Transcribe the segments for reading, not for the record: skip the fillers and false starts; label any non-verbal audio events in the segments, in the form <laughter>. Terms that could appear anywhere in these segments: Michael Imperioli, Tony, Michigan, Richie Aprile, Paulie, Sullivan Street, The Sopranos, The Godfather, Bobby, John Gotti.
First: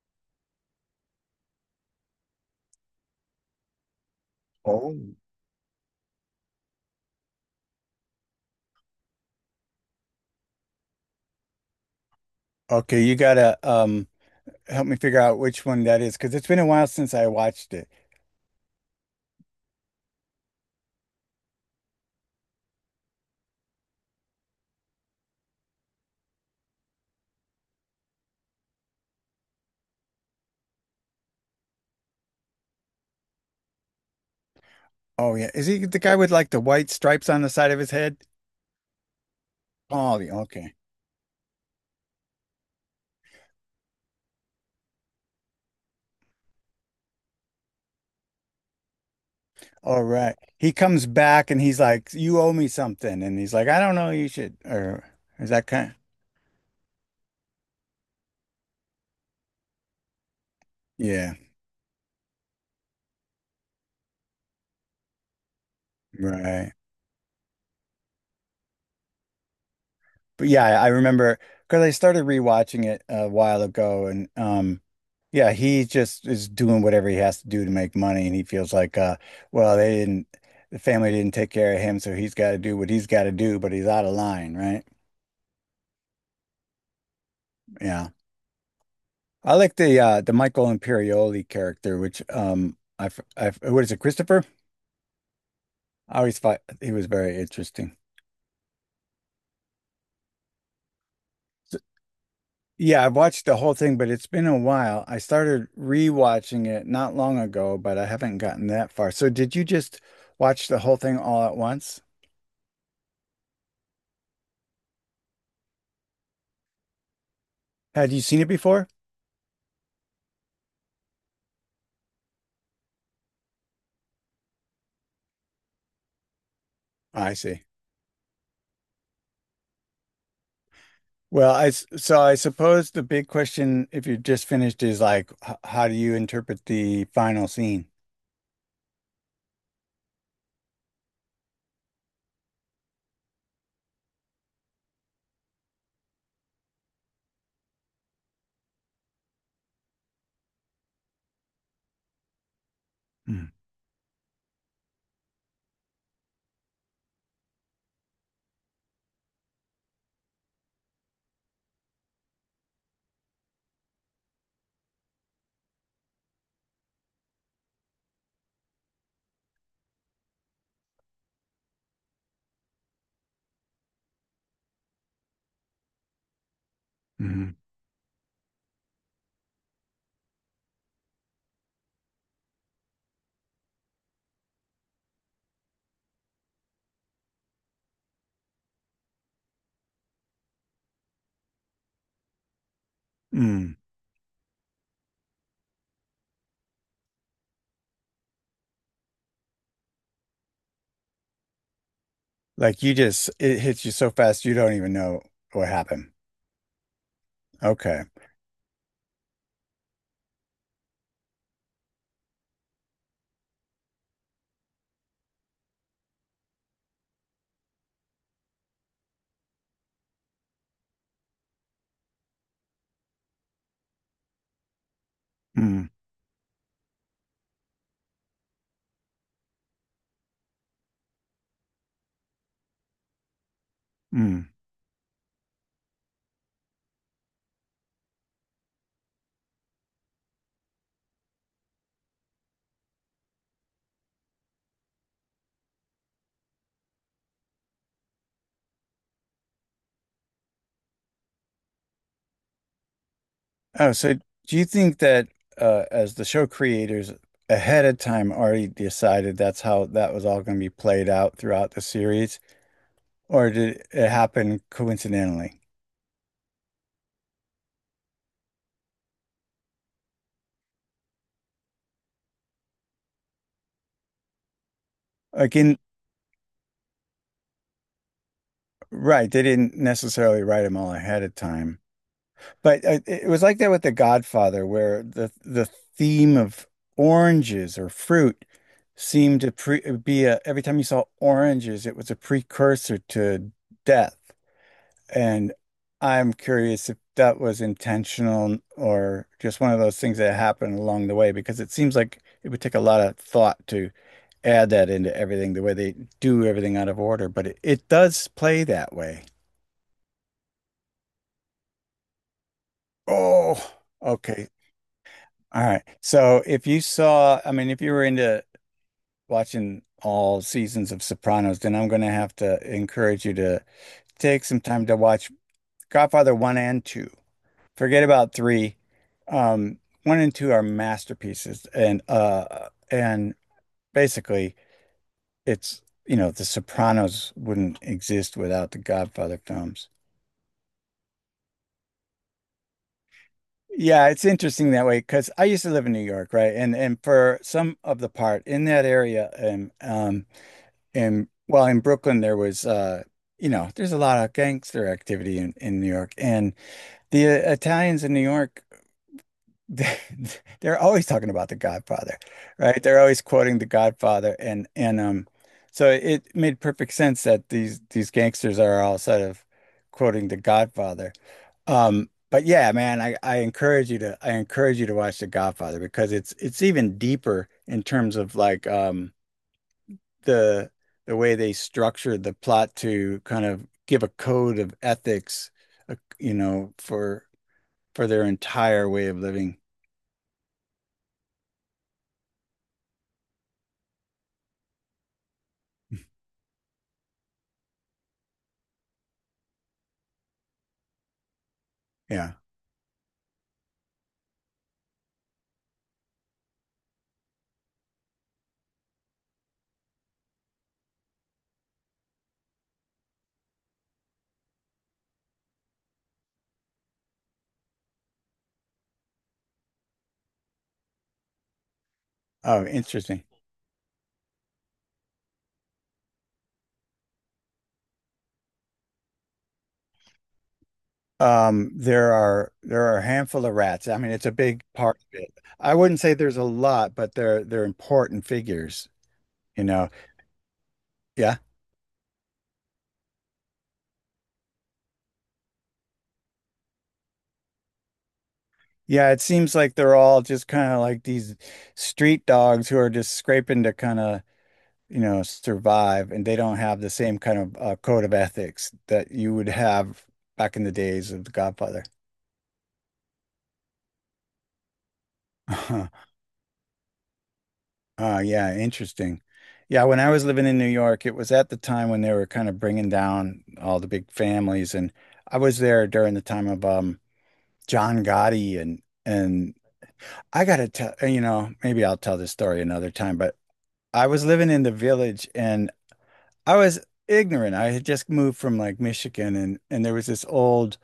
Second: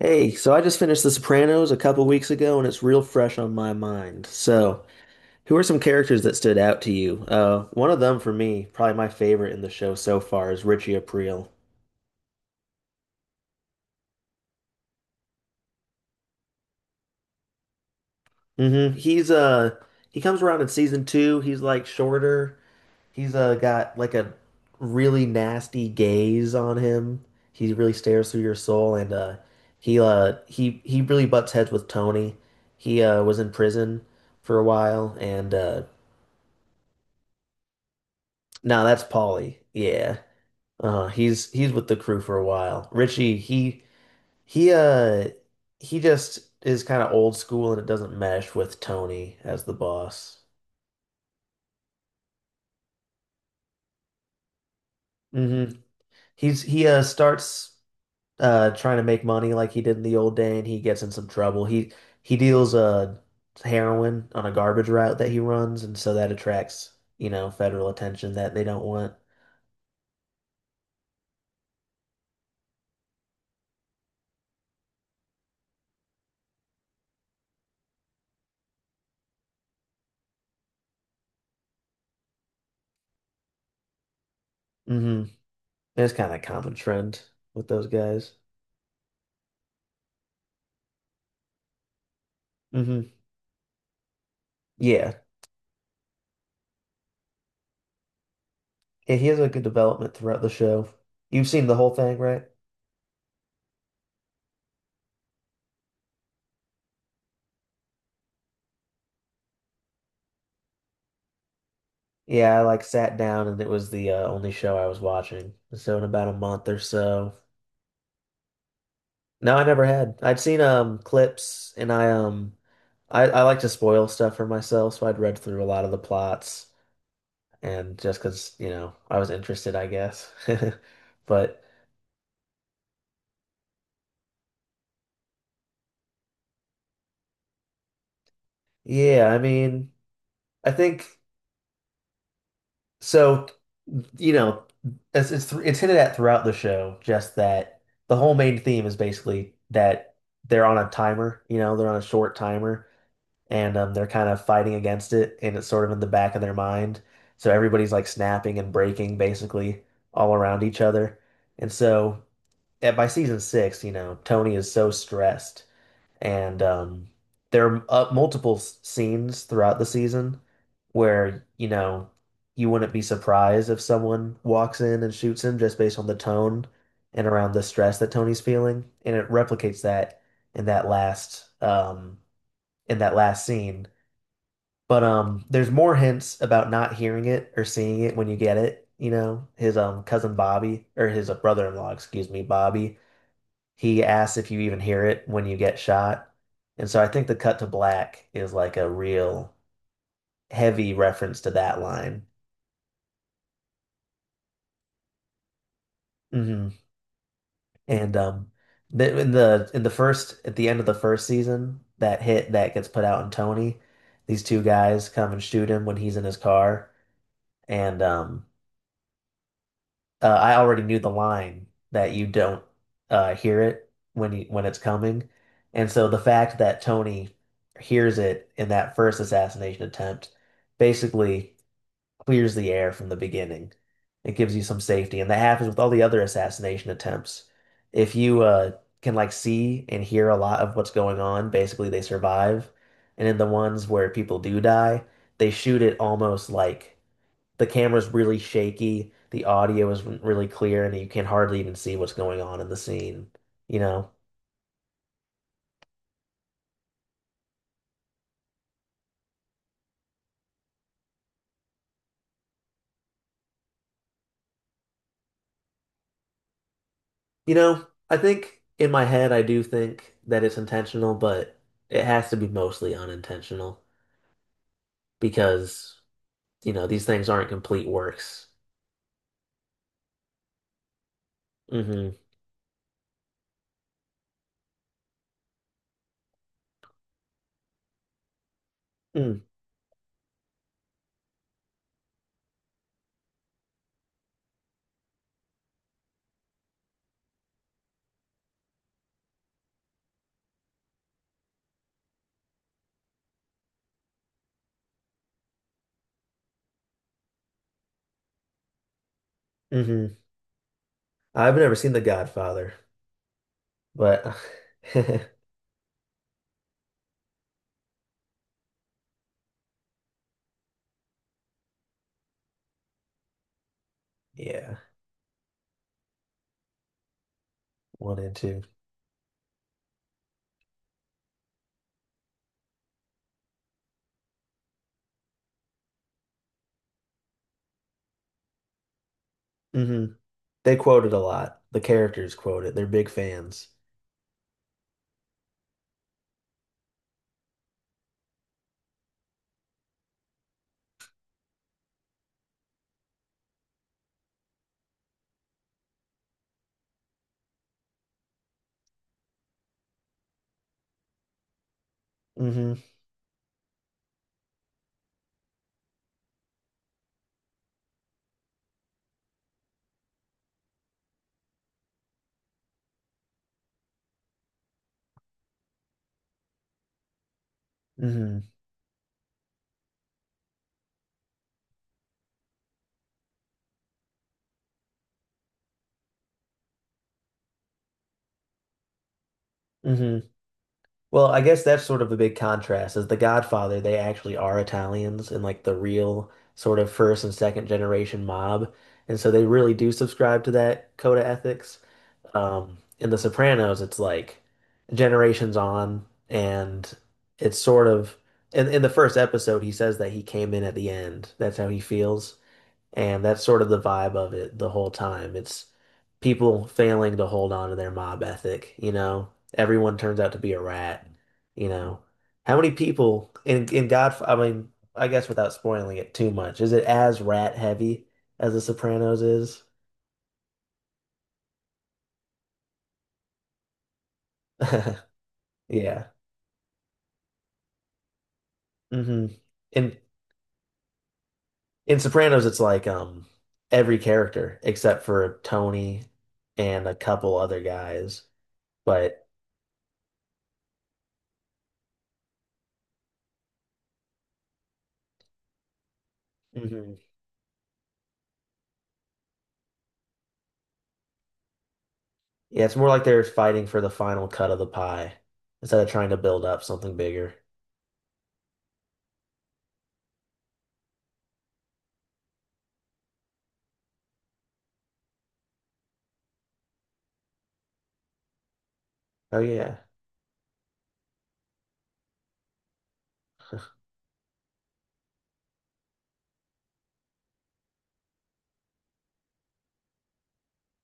Hey, so I just finished The Sopranos a couple weeks ago and it's real fresh on my mind. So, Oh, who are some characters that stood out to you? One of them for me, probably my favorite in the show so far, is Richie Aprile. okay. You gotta help me figure out which one that is because it's been a while since I watched it. Hmm. He comes around in season two. He's like shorter. He's got like a really nasty gaze on him. He really stares through your soul, and he really butts heads with Tony. He was in prison for a while, Oh yeah, and is he the guy with like the white stripes on the side of his head? no, that's Paulie. Oh, Yeah. Okay. He's with the crew for a while. Richie, he uh he just is kind of old school, and it doesn't mesh with Tony as the All right. boss. He comes back and he's like, "You owe me something," and he's like, "I don't know. You should." Or is Hmm. that kind? He starts trying to make money like he did in the old day, and he gets in some Yeah. trouble. He deals heroin on a garbage route that he runs, and so that Right. attracts federal attention that they don't want. But yeah, I remember because I started rewatching it a while ago, and yeah, he just is doing whatever he has to do to make money, and he feels like, well, the family didn't take care of him, so he's got to do what he's got to do, but he's out of line, right? Hmm. It's kind of a common trend with those Yeah, guys. I like the Michael Imperioli character, which, Hmm. What is it, Christopher? Yeah, I always thought he was very interesting. yeah, he has a good development throughout the show. You've seen the whole thing, right? Yeah, I've watched the whole thing, but it's been a while. I started rewatching it not long ago, but I haven't gotten that far. So did you just watch the whole thing all at once? Yeah, I like sat down and it was the only show I was watching. So in about a month or so. Had you seen it before? No, I never had. I'd seen clips, and I like to spoil stuff for myself, so I'd read through a lot of the plots, I see. and just 'cause I was interested, I guess. <laughs> Well, But so I suppose the big question, if you just finished, is like, how do you interpret the final scene? yeah, I mean, I think. So, you know, it's hinted at throughout the show, just that the whole main theme is basically that they're on a timer they're on a short timer, Mm. and they're kind of fighting against it, and it's sort of in the back of their mind. So everybody's like snapping and breaking basically all around each other, and so by season six Tony is so stressed, and there are multiple scenes throughout the season where you wouldn't be surprised if someone walks in and shoots him just based on the tone and around Mhm. the stress that Tony's feeling. And it replicates that in that last um, in that last scene. But there's more hints about not hearing it or seeing it when you get it. You know, his cousin Bobby, or his brother-in-law, excuse me, Bobby, Mm. he asks if you even hear it when you get shot. And so I think the cut to black is like a real heavy reference to that line. Like, you just it hits you so fast you don't even know what happened. Hmm. Okay. And the, in the in the first at the end of the first season, that hit that gets put out on Tony, these two guys come and shoot him when he's in his car. And I already knew the line that you don't hear it when it's coming, Mm, and so the fact that Tony hears it in that first assassination attempt basically clears the air from the beginning. It mm. gives you some safety, and that happens with all the other assassination attempts. If you can like see and hear a lot of what's going on, basically they survive, and in the ones where people do die, they shoot it almost like the camera's really shaky, the audio isn't really clear, and you can hardly even see what's going on in the scene, you Oh, know? so do you think that as the show creators ahead of time already decided that's how that was all going to be played out throughout the series, or did it happen coincidentally? You know, I think in my head I do think that it's intentional, but it has to be mostly unintentional Like in because these things aren't complete works. Right, they didn't necessarily write them all ahead of time, Hmm. but it was like that with The Godfather, where the theme of oranges or fruit Mm. seemed to pre be a every time you saw oranges, it was a precursor to death. And I'm curious if that was intentional or just one of those things that happened along the way, because it seems like it would take a lot of thought to add that into everything, the way they do everything out of order, but it does play that way. Hmm. I've never seen The Godfather, Oh, but okay. <laughs> All right. So if you saw, I mean, if you were into watching all seasons of Sopranos, then I'm going to have to encourage you to take some yeah, time to watch Godfather 1 and 2. Forget one about and 2. three. Um, One and two are masterpieces, and and basically, it's The Sopranos wouldn't exist without the Godfather films. Hmm. They quote it a lot. The characters quote it. They're big fans. Yeah, it's interesting that way because I used to live in New York, right? And for some of the part in that area, and and well, in Brooklyn there's a lot of gangster activity in New York, and the Italians in New York <laughs> they're always talking about The Godfather, Hmm. right? They're always quoting The Godfather, and so it made perfect sense that these gangsters are all sort of quoting The Godfather. But yeah, man, I encourage you to watch The Godfather because it's even deeper in terms of Hmm. like the the way they structured the plot to kind of give a code of ethics, uh, you know, for for their entire way of living. Hmm. Well, I guess that's sort of a big contrast is The Godfather, they actually are Italians and like the real sort of first and second generation mob. And so they really do subscribe to that code of ethics. Yeah. In The Sopranos, it's like generations on, and it's sort of in the first episode he says that he came in at the end. That's how he feels. And that's sort of the vibe of it the whole time. It's people failing to hold on to their mob ethic, you know? Everyone turns out to be a rat, you know? How Oh, many interesting. people in God, I mean, I guess without spoiling it too much, is it as rat heavy as The Sopranos is? There are a handful of rats. I mean, it's a big part of <laughs> it. I wouldn't Yeah. say there's a lot, but they're important figures, Hmm. you know. In Yeah. in Sopranos, it's like every character except for Tony and a couple other guys, Yeah, it but seems like they're all just kind of like these street dogs who are just scraping to kind of, survive, and they don't have the mhm. same kind of code of ethics that you would have back in the days of The Godfather. Yeah, it's more like they're fighting for the final cut of the pie instead of <laughs> trying to build up something bigger. Ah, yeah, interesting. Yeah, when I was living in New York, it was at the time when they were kind of bringing down all the big families, and I was there during the time of John Gotti and Oh and yeah. I gotta tell maybe I'll tell this story another time, but I was living in the Village, and I was ignorant. I had just moved from like Michigan, and there was this old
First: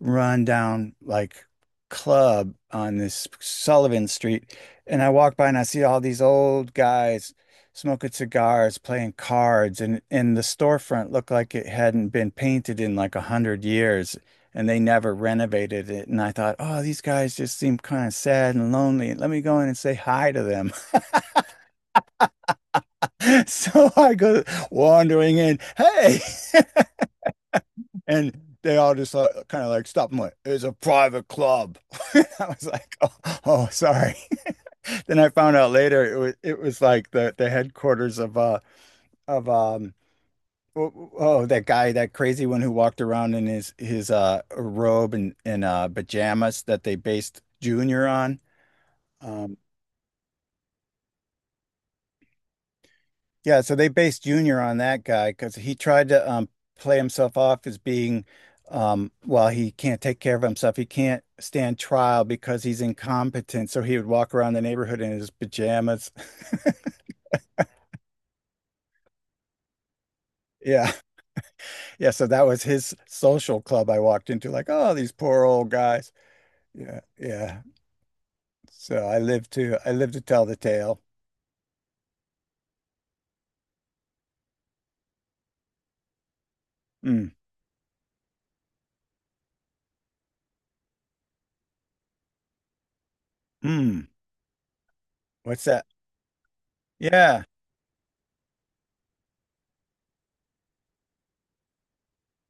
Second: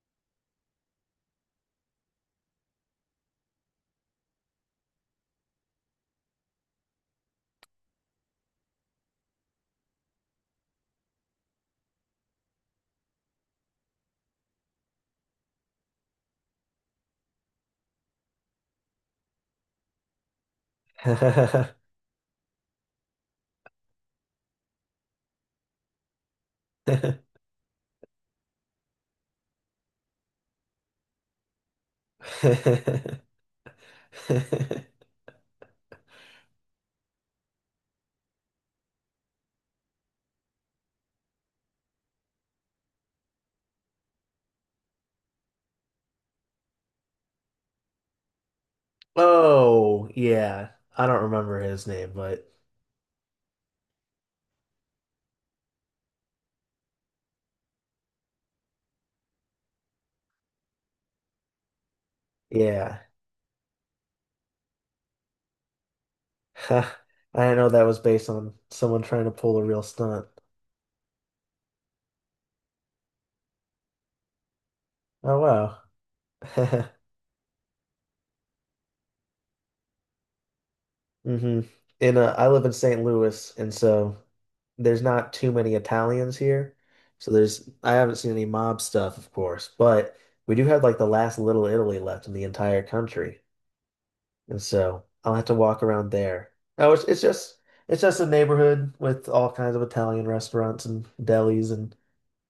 rundown like club on this Sullivan Street, and I walk by and I see all these old guys smoking cigars, playing cards, and the storefront looked like it hadn't been painted in like 100 years, and they never renovated it, and I thought, "Oh, these guys just seem kind of sad and lonely. Let me go in and say hi to them." <laughs> <laughs> So I go wandering in, "Hey," and they all just like, kind of like stopped and went, "It's a private club." <laughs> I was like, oh, sorry. <laughs> Then I found out later it was like the headquarters of of um oh, that guy, that crazy one, who walked around in his robe and pajamas that they based Junior on. Um, Oh yeah. I don't remember his name, but Yeah, so they based Junior on that guy because he tried to play himself off as being, well, he can't take care of himself. He can't stand trial because he's yeah. incompetent. So he would walk around the neighborhood in his pajamas. <laughs> <laughs> I didn't know that was based on someone trying to pull a real stunt. Yeah. Yeah. So that was his social club I walked into, like, oh, these Oh poor old wow. guys. <laughs> Yeah. Yeah. So I live to tell the tale. Hmm. And I live in St. Louis, and so there's not too many Italians here. Mm. So there's I haven't seen any mob stuff, of course, but we do have like the last Little Italy left in the entire country, Mm. and so I'll have to What's walk that? around there. Oh, it's it's Yeah. just it's just a neighborhood with all kinds of Italian restaurants and delis, and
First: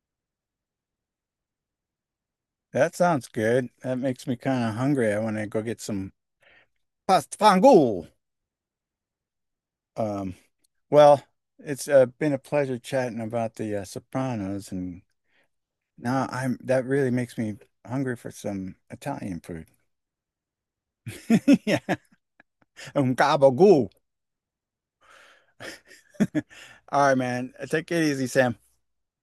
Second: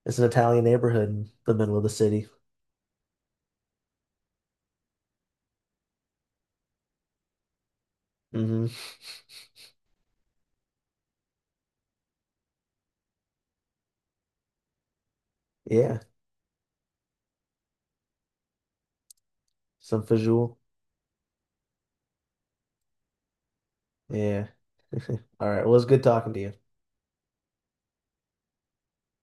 it's an Italian neighborhood in the middle of the city. That sounds good. That makes me kind of hungry. I want to go get some pasta fangool. Hmm. Um, well, it's been a pleasure chatting about the Sopranos, and Yeah, now I'm that really makes me hungry for some Italian food. some fajoule. <laughs> Yeah, gabagool. Yeah. <laughs> All right. Well, it's good talking to <laughs> you. All right, man. Take it easy, Sam.